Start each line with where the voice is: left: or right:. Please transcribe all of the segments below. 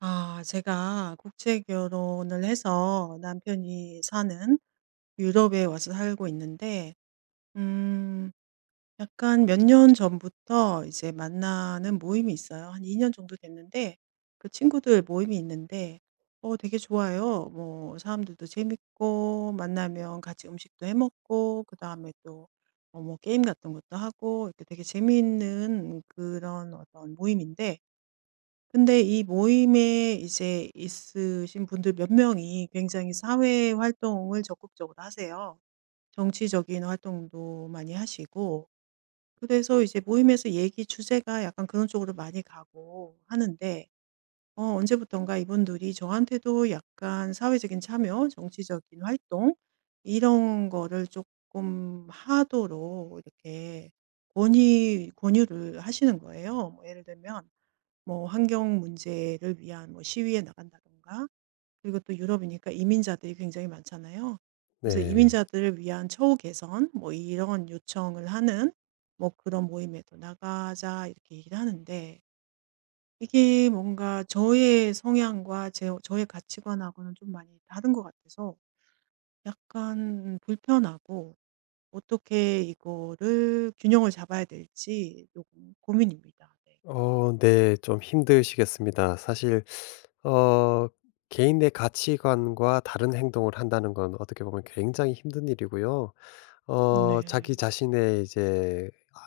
right: 아, 제가 국제 결혼을 해서 남편이 사는 유럽에 와서 살고 있는데, 음, 약간 몇 년 전부터 이제 만나는 모임이 있어요. 한 2년 정도 됐는데, 그 친구들 모임이 있는데, 되게 좋아요. 뭐, 사람들도 재밌고, 만나면 같이 음식도 해 먹고, 그 다음에 또, 뭐, 게임 같은 것도 하고, 이렇게 되게 재미있는 그런 어떤 모임인데, 근데 이 모임에 이제 있으신 분들 몇 명이 굉장히 사회 활동을 적극적으로 하세요. 정치적인 활동도 많이 하시고, 그래서 이제 모임에서 얘기 주제가 약간 그런 쪽으로 많이 가고 하는데, 언제부턴가 이분들이 저한테도 약간 사회적인 참여, 정치적인 활동, 이런 거를 조금 하도록 이렇게 권유를 하시는 거예요. 뭐 예를 들면, 뭐 환경 문제를 위한 뭐 시위에 나간다든가, 그리고 또 유럽이니까 이민자들이 굉장히 많잖아요. 그래서
left: 네.
right: 이민자들을 위한 처우 개선, 뭐 이런 요청을 하는 뭐 그런 모임에도 나가자, 이렇게 얘기를 하는데, 이게 뭔가 저의 성향과 저의 가치관하고는 좀 많이 다른 것 같아서 약간 불편하고, 어떻게 이거를 균형을 잡아야 될지 조금 고민입니다. 네.
left: 네. 좀 힘드시겠습니다. 사실 어 개인의 가치관과 다른 행동을 한다는 건 어떻게 보면 굉장히 힘든 일이고요. 자기
right: 네.
left: 자신의 이제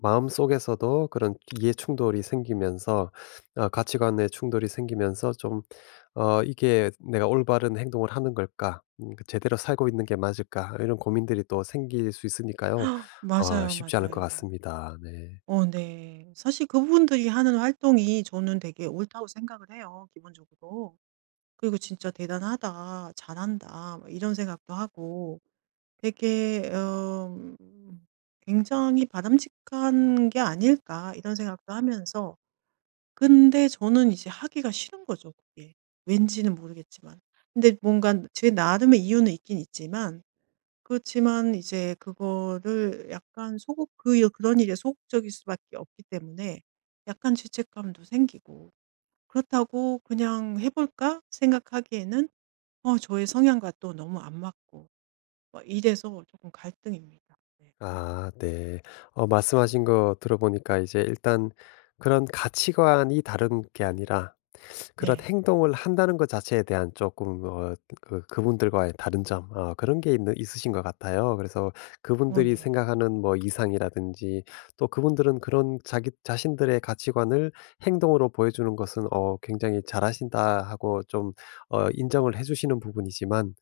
left: 마음속에서도 그런 이해 충돌이 생기면서 가치관의 충돌이 생기면서 좀 '이게 내가 올바른 행동을 하는 걸까? 그 제대로 살고 있는 게 맞을까?' 이런 고민들이 또 생길 수 있으니까요.
right: 맞아요,
left: 쉽지 않을 것
right: 맞아요.
left: 같습니다. 네.
right: 어 네. 사실 그분들이 하는 활동이 저는 되게 옳다고 생각을 해요, 기본적으로. 그리고 '진짜 대단하다. 잘한다.' 막 이런 생각도 하고, 되게 '굉장히 바람직한 게 아닐까.' 이런 생각도 하면서, 근데 저는 이제 하기가 싫은 거죠, 그게. 왠지는 모르겠지만. 근데 뭔가 제 나름의 이유는 있긴 있지만, 그렇지만 이제 그거를 약간 그런 일에 소극적일 수밖에 없기 때문에 약간 죄책감도 생기고, 그렇다고 '그냥 해 볼까?' 생각하기에는 저의 성향과 또 너무 안 맞고, 막 이래서 조금 갈등입니다. 네.
left: 아 네. 말씀하신 거 들어보니까 이제 일단 그런 가치관이 다른 게 아니라 그런
right: 네.
left: 행동을 한다는 것 자체에 대한 조금 그 그분들과의 다른 점 그런 게 있는 있으신 것 같아요. 그래서
right: 어
left: 그분들이
right: 네.
left: 생각하는 뭐 이상이라든지 또 그분들은 그런 자기 자신들의 가치관을 행동으로 보여주는 것은 굉장히 잘하신다 하고 좀 인정을 해 주시는 부분이지만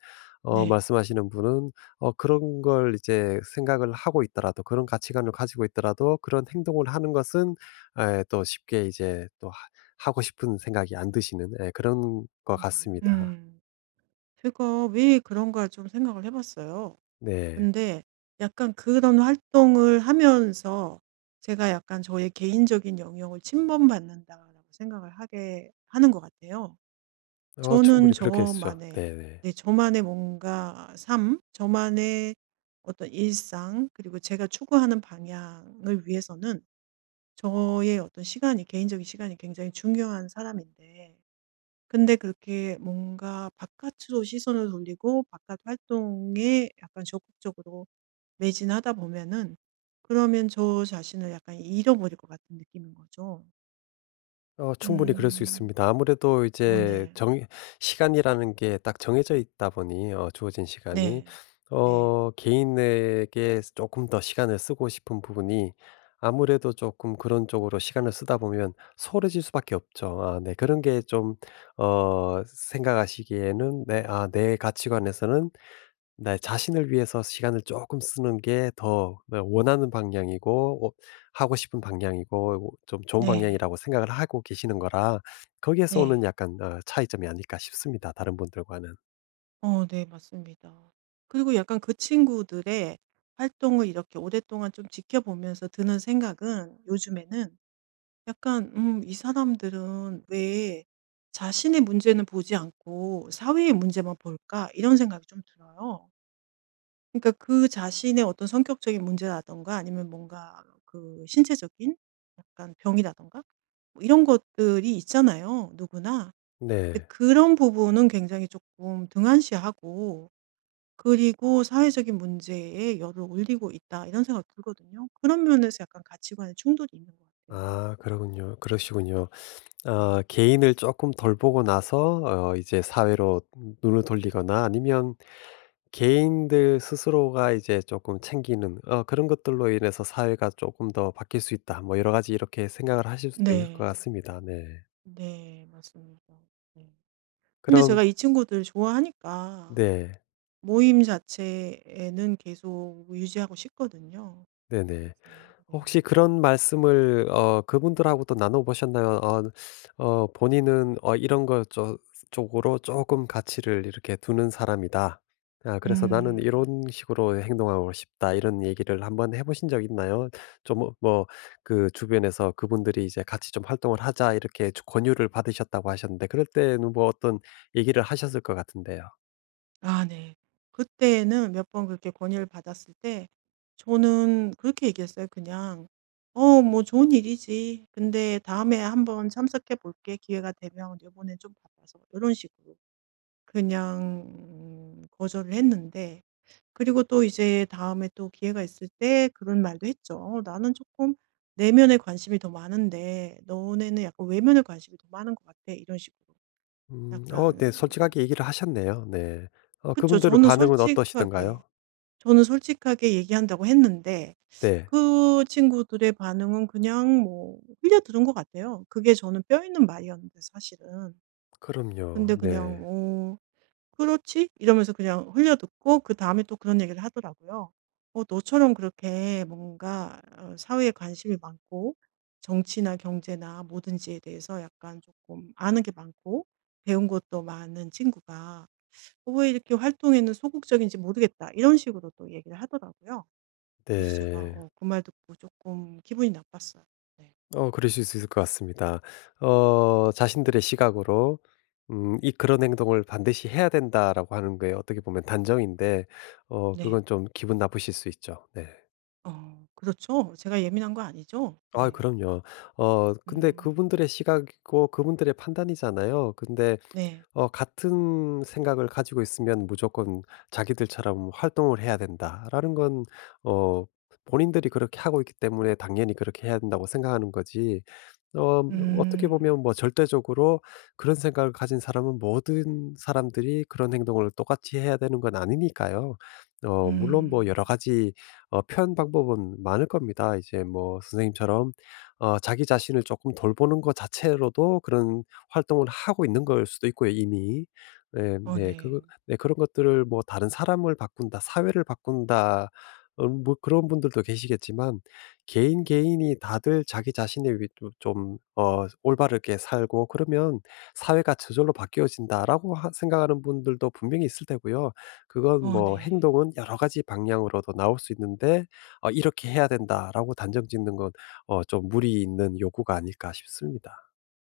right: 네.
left: 말씀하시는 분은 그런 걸 이제 생각을 하고 있더라도 그런 가치관을 가지고 있더라도 그런 행동을 하는 것은 에, 또 쉽게 이제 또 하고 싶은 생각이 안 드시는 예 그런 것
right: 음.
left: 같습니다.
right: 음. 제가 왜 그런가 좀 생각을 해 봤어요.
left: 네.
right: 근데 약간 그런 활동을 하면서 제가 약간 저의 개인적인 영역을 침범받는다라고 생각을 하게 하는 것 같아요. 저는
left: 충분히 그렇겠죠.
right: 저만의,
left: 네네.
right: 네, 저만의 뭔가 삶, 저만의 어떤 일상, 그리고 제가 추구하는 방향을 위해서는 저의 어떤 시간이, 개인적인 시간이 굉장히 중요한 사람인데, 근데 그렇게 뭔가 바깥으로 시선을 돌리고 바깥 활동에 약간 적극적으로 매진하다 보면은, 그러면 저 자신을 약간 잃어버릴 것 같은 느낌인 거죠.
left: 충분히 그럴 수
right: 음.
left: 있습니다. 아무래도
right: 어
left: 이제
right: 네.
left: 정 시간이라는 게 딱 정해져 있다 보니 주어진 시간이
right: 네. 네.
left: 개인에게 조금 더 시간을 쓰고 싶은 부분이 아무래도 조금 그런 쪽으로 시간을 쓰다 보면 소홀해질 수밖에 없죠. 아 네. 그런 게 좀 생각하시기에는 네 내 가치관에서는 네. 자신을 위해서 시간을 조금 쓰는 게 더 네 원하는 방향이고 하고 싶은 방향이고 좀 좋은
right: 네.
left: 방향이라고 생각을 하고 계시는 거라 거기에서 오는
right: 네.
left: 약간 차이점이 아닐까 싶습니다 다른 분들과는.
right: 어 네, 맞습니다. 그리고 약간 그 친구들의 활동을 이렇게 오랫동안 좀 지켜보면서 드는 생각은, 요즘에는 약간 '이 사람들은 왜 자신의 문제는 보지 않고 사회의 문제만 볼까?' 이런 생각이 좀 들어요. 그러니까 그 자신의 어떤 성격적인 문제라든가, 아니면 뭔가 그 신체적인 약간 병이라든가, 뭐 이런 것들이 있잖아요, 누구나. 근데
left: 네.
right: 그런 부분은 굉장히 조금 등한시하고, 그리고 '사회적인 문제에 열을 올리고 있다.' 이런 생각이 들거든요. 그런 면에서 약간 가치관의 충돌이 있는 것 같아요.
left: 아 그러군요. 그러시군요.
right: 네.
left: 개인을 조금 덜 보고 나서 이제 사회로 눈을 돌리거나 아니면 개인들 스스로가 이제 조금 챙기는 그런 것들로 인해서 '사회가 조금 더 바뀔 수 있다.' 뭐 여러 가지 이렇게 생각을 하실 수도 있을 것
right: 네.
left: 같습니다. 네.
right: 네. 맞습니다. 네. 근데
left: 그럼
right: 제가 이 친구들 좋아하니까
left: 네.
right: 모임 자체에는 계속 유지하고 싶거든요. 그래서,
left: 네네. 혹시
right: 네.
left: 그런 말씀을 그분들하고도 나눠 보셨나요? 본인은 이런 거 저 쪽으로 조금 가치를 이렇게 두는 사람이다. 아 그래서 나는
right: 음.
left: 이런 식으로 행동하고 싶다. 이런 얘기를 한번 해 보신 적 있나요? 좀 뭐 그 주변에서 그분들이 이제 "같이 좀 활동을 하자." 이렇게 권유를 받으셨다고 하셨는데 그럴 때는 뭐 어떤 얘기를 하셨을 것 같은데요.
right: 아 네. 그때는 몇 번 그렇게 권유를 받았을 때, 저는 그렇게 얘기했어요. 그냥 "어 뭐 좋은 일이지. 근데 다음에 한번 참석해 볼게. 기회가 되면. 요번엔 좀 바빠서." 요런 식으로 그냥 거절을 했는데, 그리고 또 이제 다음에 또 기회가 있을 때 그런 말도 했죠. "나는 조금 내면에 관심이 더 많은데 너네는 약간 외면에 관심이 더 많은 것 같아." 이런 식으로.
left: 음. 네.
right: 약간
left: 솔직하게 얘기를 하셨네요. 네.
right: 그쵸.
left: 그분들의
right: 저는
left: 반응은
right: 솔직하게,
left: 어떠시던가요?
right: 저는 솔직하게 얘기한다고 했는데,
left: 네.
right: 그 친구들의 반응은 그냥 뭐 흘려들은 것 같아요. 그게 저는 뼈 있는 말이었는데 사실은.
left: 그럼요.
right: 근데 그냥
left: 네.
right: '그렇지?' 이러면서 그냥 흘려 듣고 그다음에 또 그런 얘기를 하더라고요. 너처럼 그렇게 뭔가 사회에 관심이 많고, 정치나 경제나 뭐든지에 대해서 약간 조금 아는 게 많고 배운 것도 많은 친구가 왜 이렇게 활동에는 소극적인지 모르겠다." 이런 식으로 또 얘기를 하더라고요. 그래서 제가
left: 네.
right: 그 말 듣고 조금 기분이 나빴어요. 네.
left: 그러실 수 있을 것 같습니다. 자신들의 시각으로 이 그런 행동을 반드시 해야 된다라고 하는 게 어떻게 보면 단정인데
right: 네.
left: 그건 좀 기분 나쁘실 수 있죠. 네.
right: 어 그렇죠. 제가 예민한 거 아니죠?
left: 아
right: 네.
left: 그럼요. 근데
right: 음.
left: 그분들의 시각이고 그분들의 판단이잖아요. 근데
right: 네.
left: 같은 생각을 가지고 있으면 무조건 자기들처럼 활동을 해야 된다라는 건 어 본인들이 그렇게 하고 있기 때문에 당연히 그렇게 해야 된다고 생각하는 거지. 어 어떻게
right: 음.
left: 보면 뭐 절대적으로 그런 생각을 가진 사람은 모든 사람들이 그런 행동을 똑같이 해야 되는 건 아니니까요. 물론 뭐 여러
right: 음.
left: 가지 표현 방법은 많을 겁니다. 이제 뭐 선생님처럼 자기 자신을 조금 돌보는 것 자체로도 그런 활동을 하고 있는 걸 수도 있고요 이미. 예 네.
right: 어
left: 네,
right: 네.
left: 네 그런 것들을 뭐 '다른 사람을 바꾼다. 사회를 바꾼다.' 뭐 그런 분들도 계시겠지만 개인, 개인이 다들 자기 자신의 위 좀 올바르게 살고 그러면 '사회가 저절로 바뀌어진다.'라고 하 생각하는 분들도 분명히 있을 테고요. 그건
right: 어
left: 뭐
right: 네.
left: 행동은 여러 가지 방향으로도 나올 수 있는데 '이렇게 해야 된다.'라고 단정 짓는 건 좀 무리 있는 요구가 아닐까 싶습니다.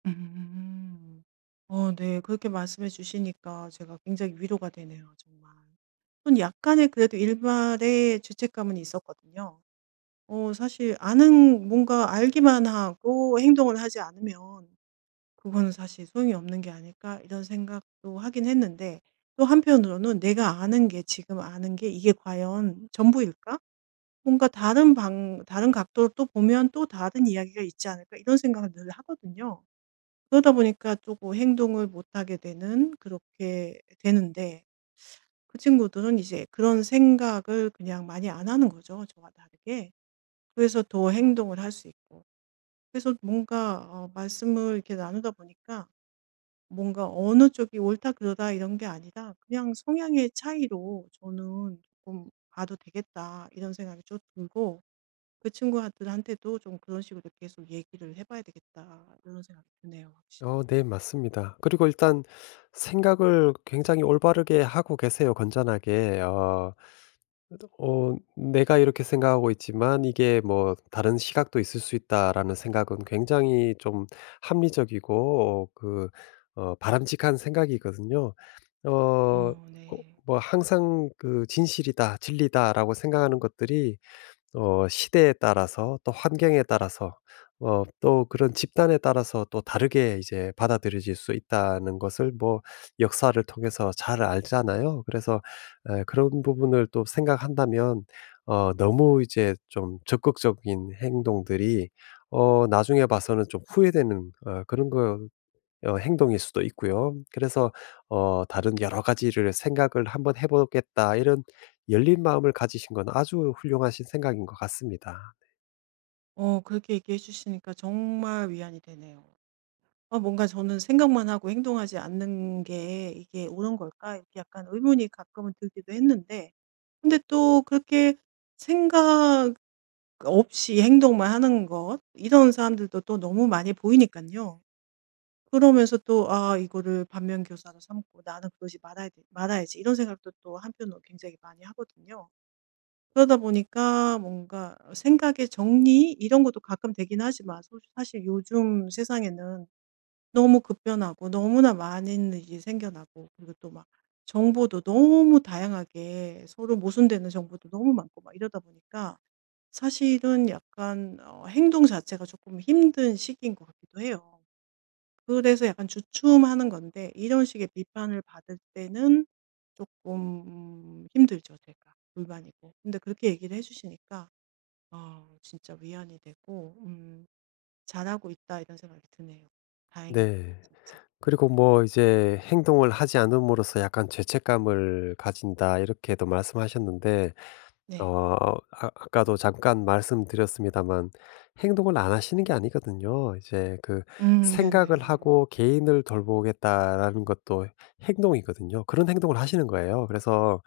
right: 음. 어 네. 그렇게 말씀해 주시니까 제가 굉장히 위로가 되네요, 정말. 좀 약간의 그래도 일말의 죄책감은 있었거든요. 사실 아는 뭔가 알기만 하고 행동을 하지 않으면 '그거는 사실 소용이 없는 게 아닐까?' 이런 생각도 하긴 했는데, 또 한편으로는 '내가 아는 게, 지금 아는 게 이게 과연 전부일까?' 뭔가 다른 각도로 또 보면 또 다른 이야기가 있지 않을까, 이런 생각을 늘 하거든요. 그러다 보니까 조금 행동을 못 하게 되는, 그렇게 되는데, 그 친구들은 이제 그런 생각을 그냥 많이 안 하는 거죠, 저와 다르게. 그래서 더 행동을 할 수 있고. 그래서 뭔가 말씀을 이렇게 나누다 보니까 뭔가 어느 쪽이 옳다 그러다 이런 게 아니라 그냥 성향의 차이로 저는 조금 봐도 되겠다, 이런 생각이 좀 들고, 그 친구들한테도 좀 그런 식으로 계속 얘기를 해 봐야 되겠다, 이런 생각이 드네요, 확실히.
left: 네 맞습니다. 그리고 일단 생각을 굉장히 올바르게 하고 계세요 건전하게. '내가 이렇게 생각하고 있지만 이게 뭐 다른 시각도 있을 수 있다.'라는 생각은 굉장히 좀 합리적이고 바람직한 생각이거든요. 어 어
right: 어 네.
left: 뭐 항상 그 '진실이다. 진리다.'라고 생각하는 것들이 시대에 따라서 또 환경에 따라서 또 그런 집단에 따라서 또 다르게 이제 받아들여질 수 있다는 것을 뭐 역사를 통해서 잘 알잖아요. 그래서 그런 부분을 또 생각한다면 너무 이제 좀 적극적인 행동들이 나중에 봐서는 좀 후회되는 그런 거 행동일 수도 있고요. 그래서 '다른 여러 가지를 생각을 한번 해 보겠다.' 이런 열린 마음을 가지신 건 아주 훌륭하신 생각인 것 같습니다.
right: 어 그렇게 얘기해 주시니까 정말 위안이 되네요. 어, 뭔가 저는 '생각만 하고 행동하지 않는 게 이게 옳은 걸까?' 이렇게 약간 의문이 가끔은 들기도 했는데, 근데 또 그렇게 생각 없이 행동만 하는 것, 이런 사람들도 또 너무 많이 보이니까요. 그러면서 또 '아 이거를 반면교사로 삼고 나는 그러지 말아야 돼- 말아야지.' 이런 생각도 또 한편으로 굉장히 많이 하거든요. 그러다 보니까 뭔가 생각의 정리 이런 것도 가끔 되긴 하지만, 사실 요즘 세상에는 너무 급변하고 너무나 많은 일이 생겨나고, 그리고 또 막 정보도 너무 다양하게, 서로 모순되는 정보도 너무 많고 막 이러다 보니까 사실은 약간 행동 자체가 조금 힘든 시기인 것 같기도 해요. 그래서 약간 주춤하는 건데, 이런 식의 비판을 받을 때는 조금 힘들죠, 제가. 불만이고. 근데 그렇게 얘기를 해 주시니까 아 진짜 위안이 되고, '잘하고 있다.' 이런 생각이 드네요. 다행입니다,
left: 네.
right: 진짜. 네.
left: 그리고 뭐 이제 "행동을 하지 않음으로써 약간 죄책감을 가진다." 이렇게도 말씀하셨는데
right: 네.
left: 아까도 잠깐 말씀드렸습니다만 행동을 안 하시는 게 아니거든요. 이제 그 생각을
right: 네네.
left: 하고 '개인을 돌보겠다.'라는 것도 행동이거든요. 그런 행동을 하시는 거예요. 그래서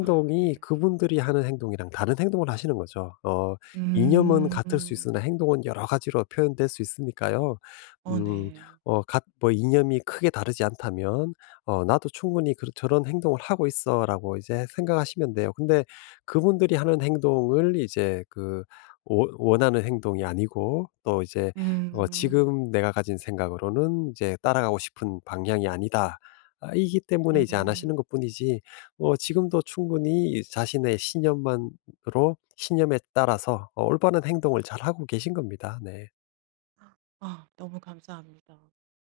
right: 아 네.
left: 그분들이 하는 행동이랑 다른 행동을 하시는 거죠. 이념은
right: 음.
left: 같을 수 있으나 행동은 여러 가지로 표현될 수 있으니까요.
right: 어
left: 음
right: 네.
left: 어 같 뭐 이념이 크게 다르지 않다면 나도 충분히 그 저런 행동을 하고 있어.'라고 이제 생각하시면 돼요. 근데 그분들이 하는 행동을 이제 원하는 행동이 아니고 또 이제
right: 음.
left: '지금 내가 가진 생각으로는 이제 따라가고 싶은 방향이 아니다.' 이기 때문에 이제 안
right: 음.
left: 하시는 것뿐이지 지금도 충분히 이 자신의 신념만 으로 신념에 따라서 올바른 행동을 잘하고 계신 겁니다. 네.
right: 아 너무 감사합니다.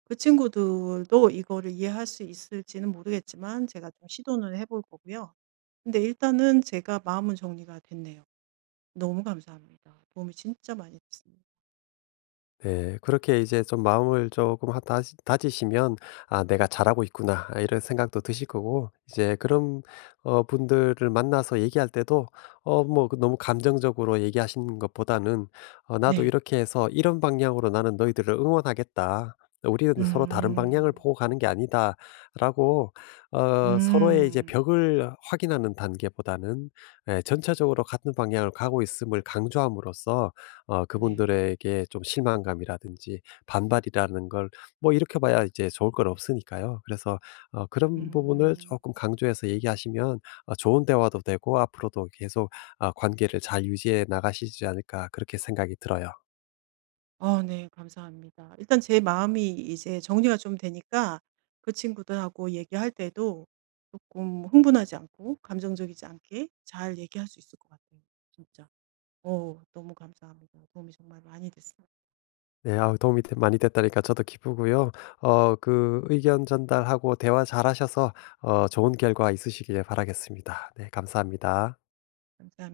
right: 그 친구들도 이거를 이해할 수 있을지는 모르겠지만 제가 좀 시도는 해볼 거고요. 근데 일단은 제가 마음은 정리가 됐네요. 너무 감사합니다. 도움이 진짜 많이 됐습니다.
left: 네. 그렇게 이제 좀 마음을 조금 하 다지 다지시면 '아 내가 잘하고 있구나.' 아 이런 생각도 드실 거고 이제 그런 분들을 만나서 얘기할 때도 뭐 그 너무 감정적으로 얘기하시는 것보다는 '나도
right: 네.
left: 이렇게 해서 이런 방향으로 나는 너희들을 응원하겠다. 우리는 서로 다른 방향을
right: 음.
left: 보고 가는 게 아니다.'라고 서로의 이제
right: 음.
left: 벽을 확인하는 단계보다는 예 전체적으로 같은 방향을 가고 있음을 강조함으로써
right: 네.
left: 그분들에게 좀 실망감이라든지 반발이라는 걸 뭐 일으켜 봐야 이제 좋을 건 없으니까요. 그래서 그런 부분을
right: 음.
left: 조금 강조해서 얘기하시면 좋은 대화도 되고 앞으로도 계속 관계를 잘 유지해 나가시지 않을까 그렇게 생각이 들어요.
right: 어 네. 감사합니다. 일단 제 마음이 이제 정리가 좀 되니까 그 친구들하고 얘기할 때도 조금 흥분하지 않고 감정적이지 않게 잘 얘기할 수 있을 것 같아요. 진짜. 어 너무 감사합니다. 도움이 정말 많이 됐어요.
left: 네. 아우 도움이 많이 됐다니까 저도 기쁘고요. 그 의견 전달하고 대화 잘하셔서 좋은 결과 있으시길 바라겠습니다. 네. 감사합니다.
right: 감사합니다.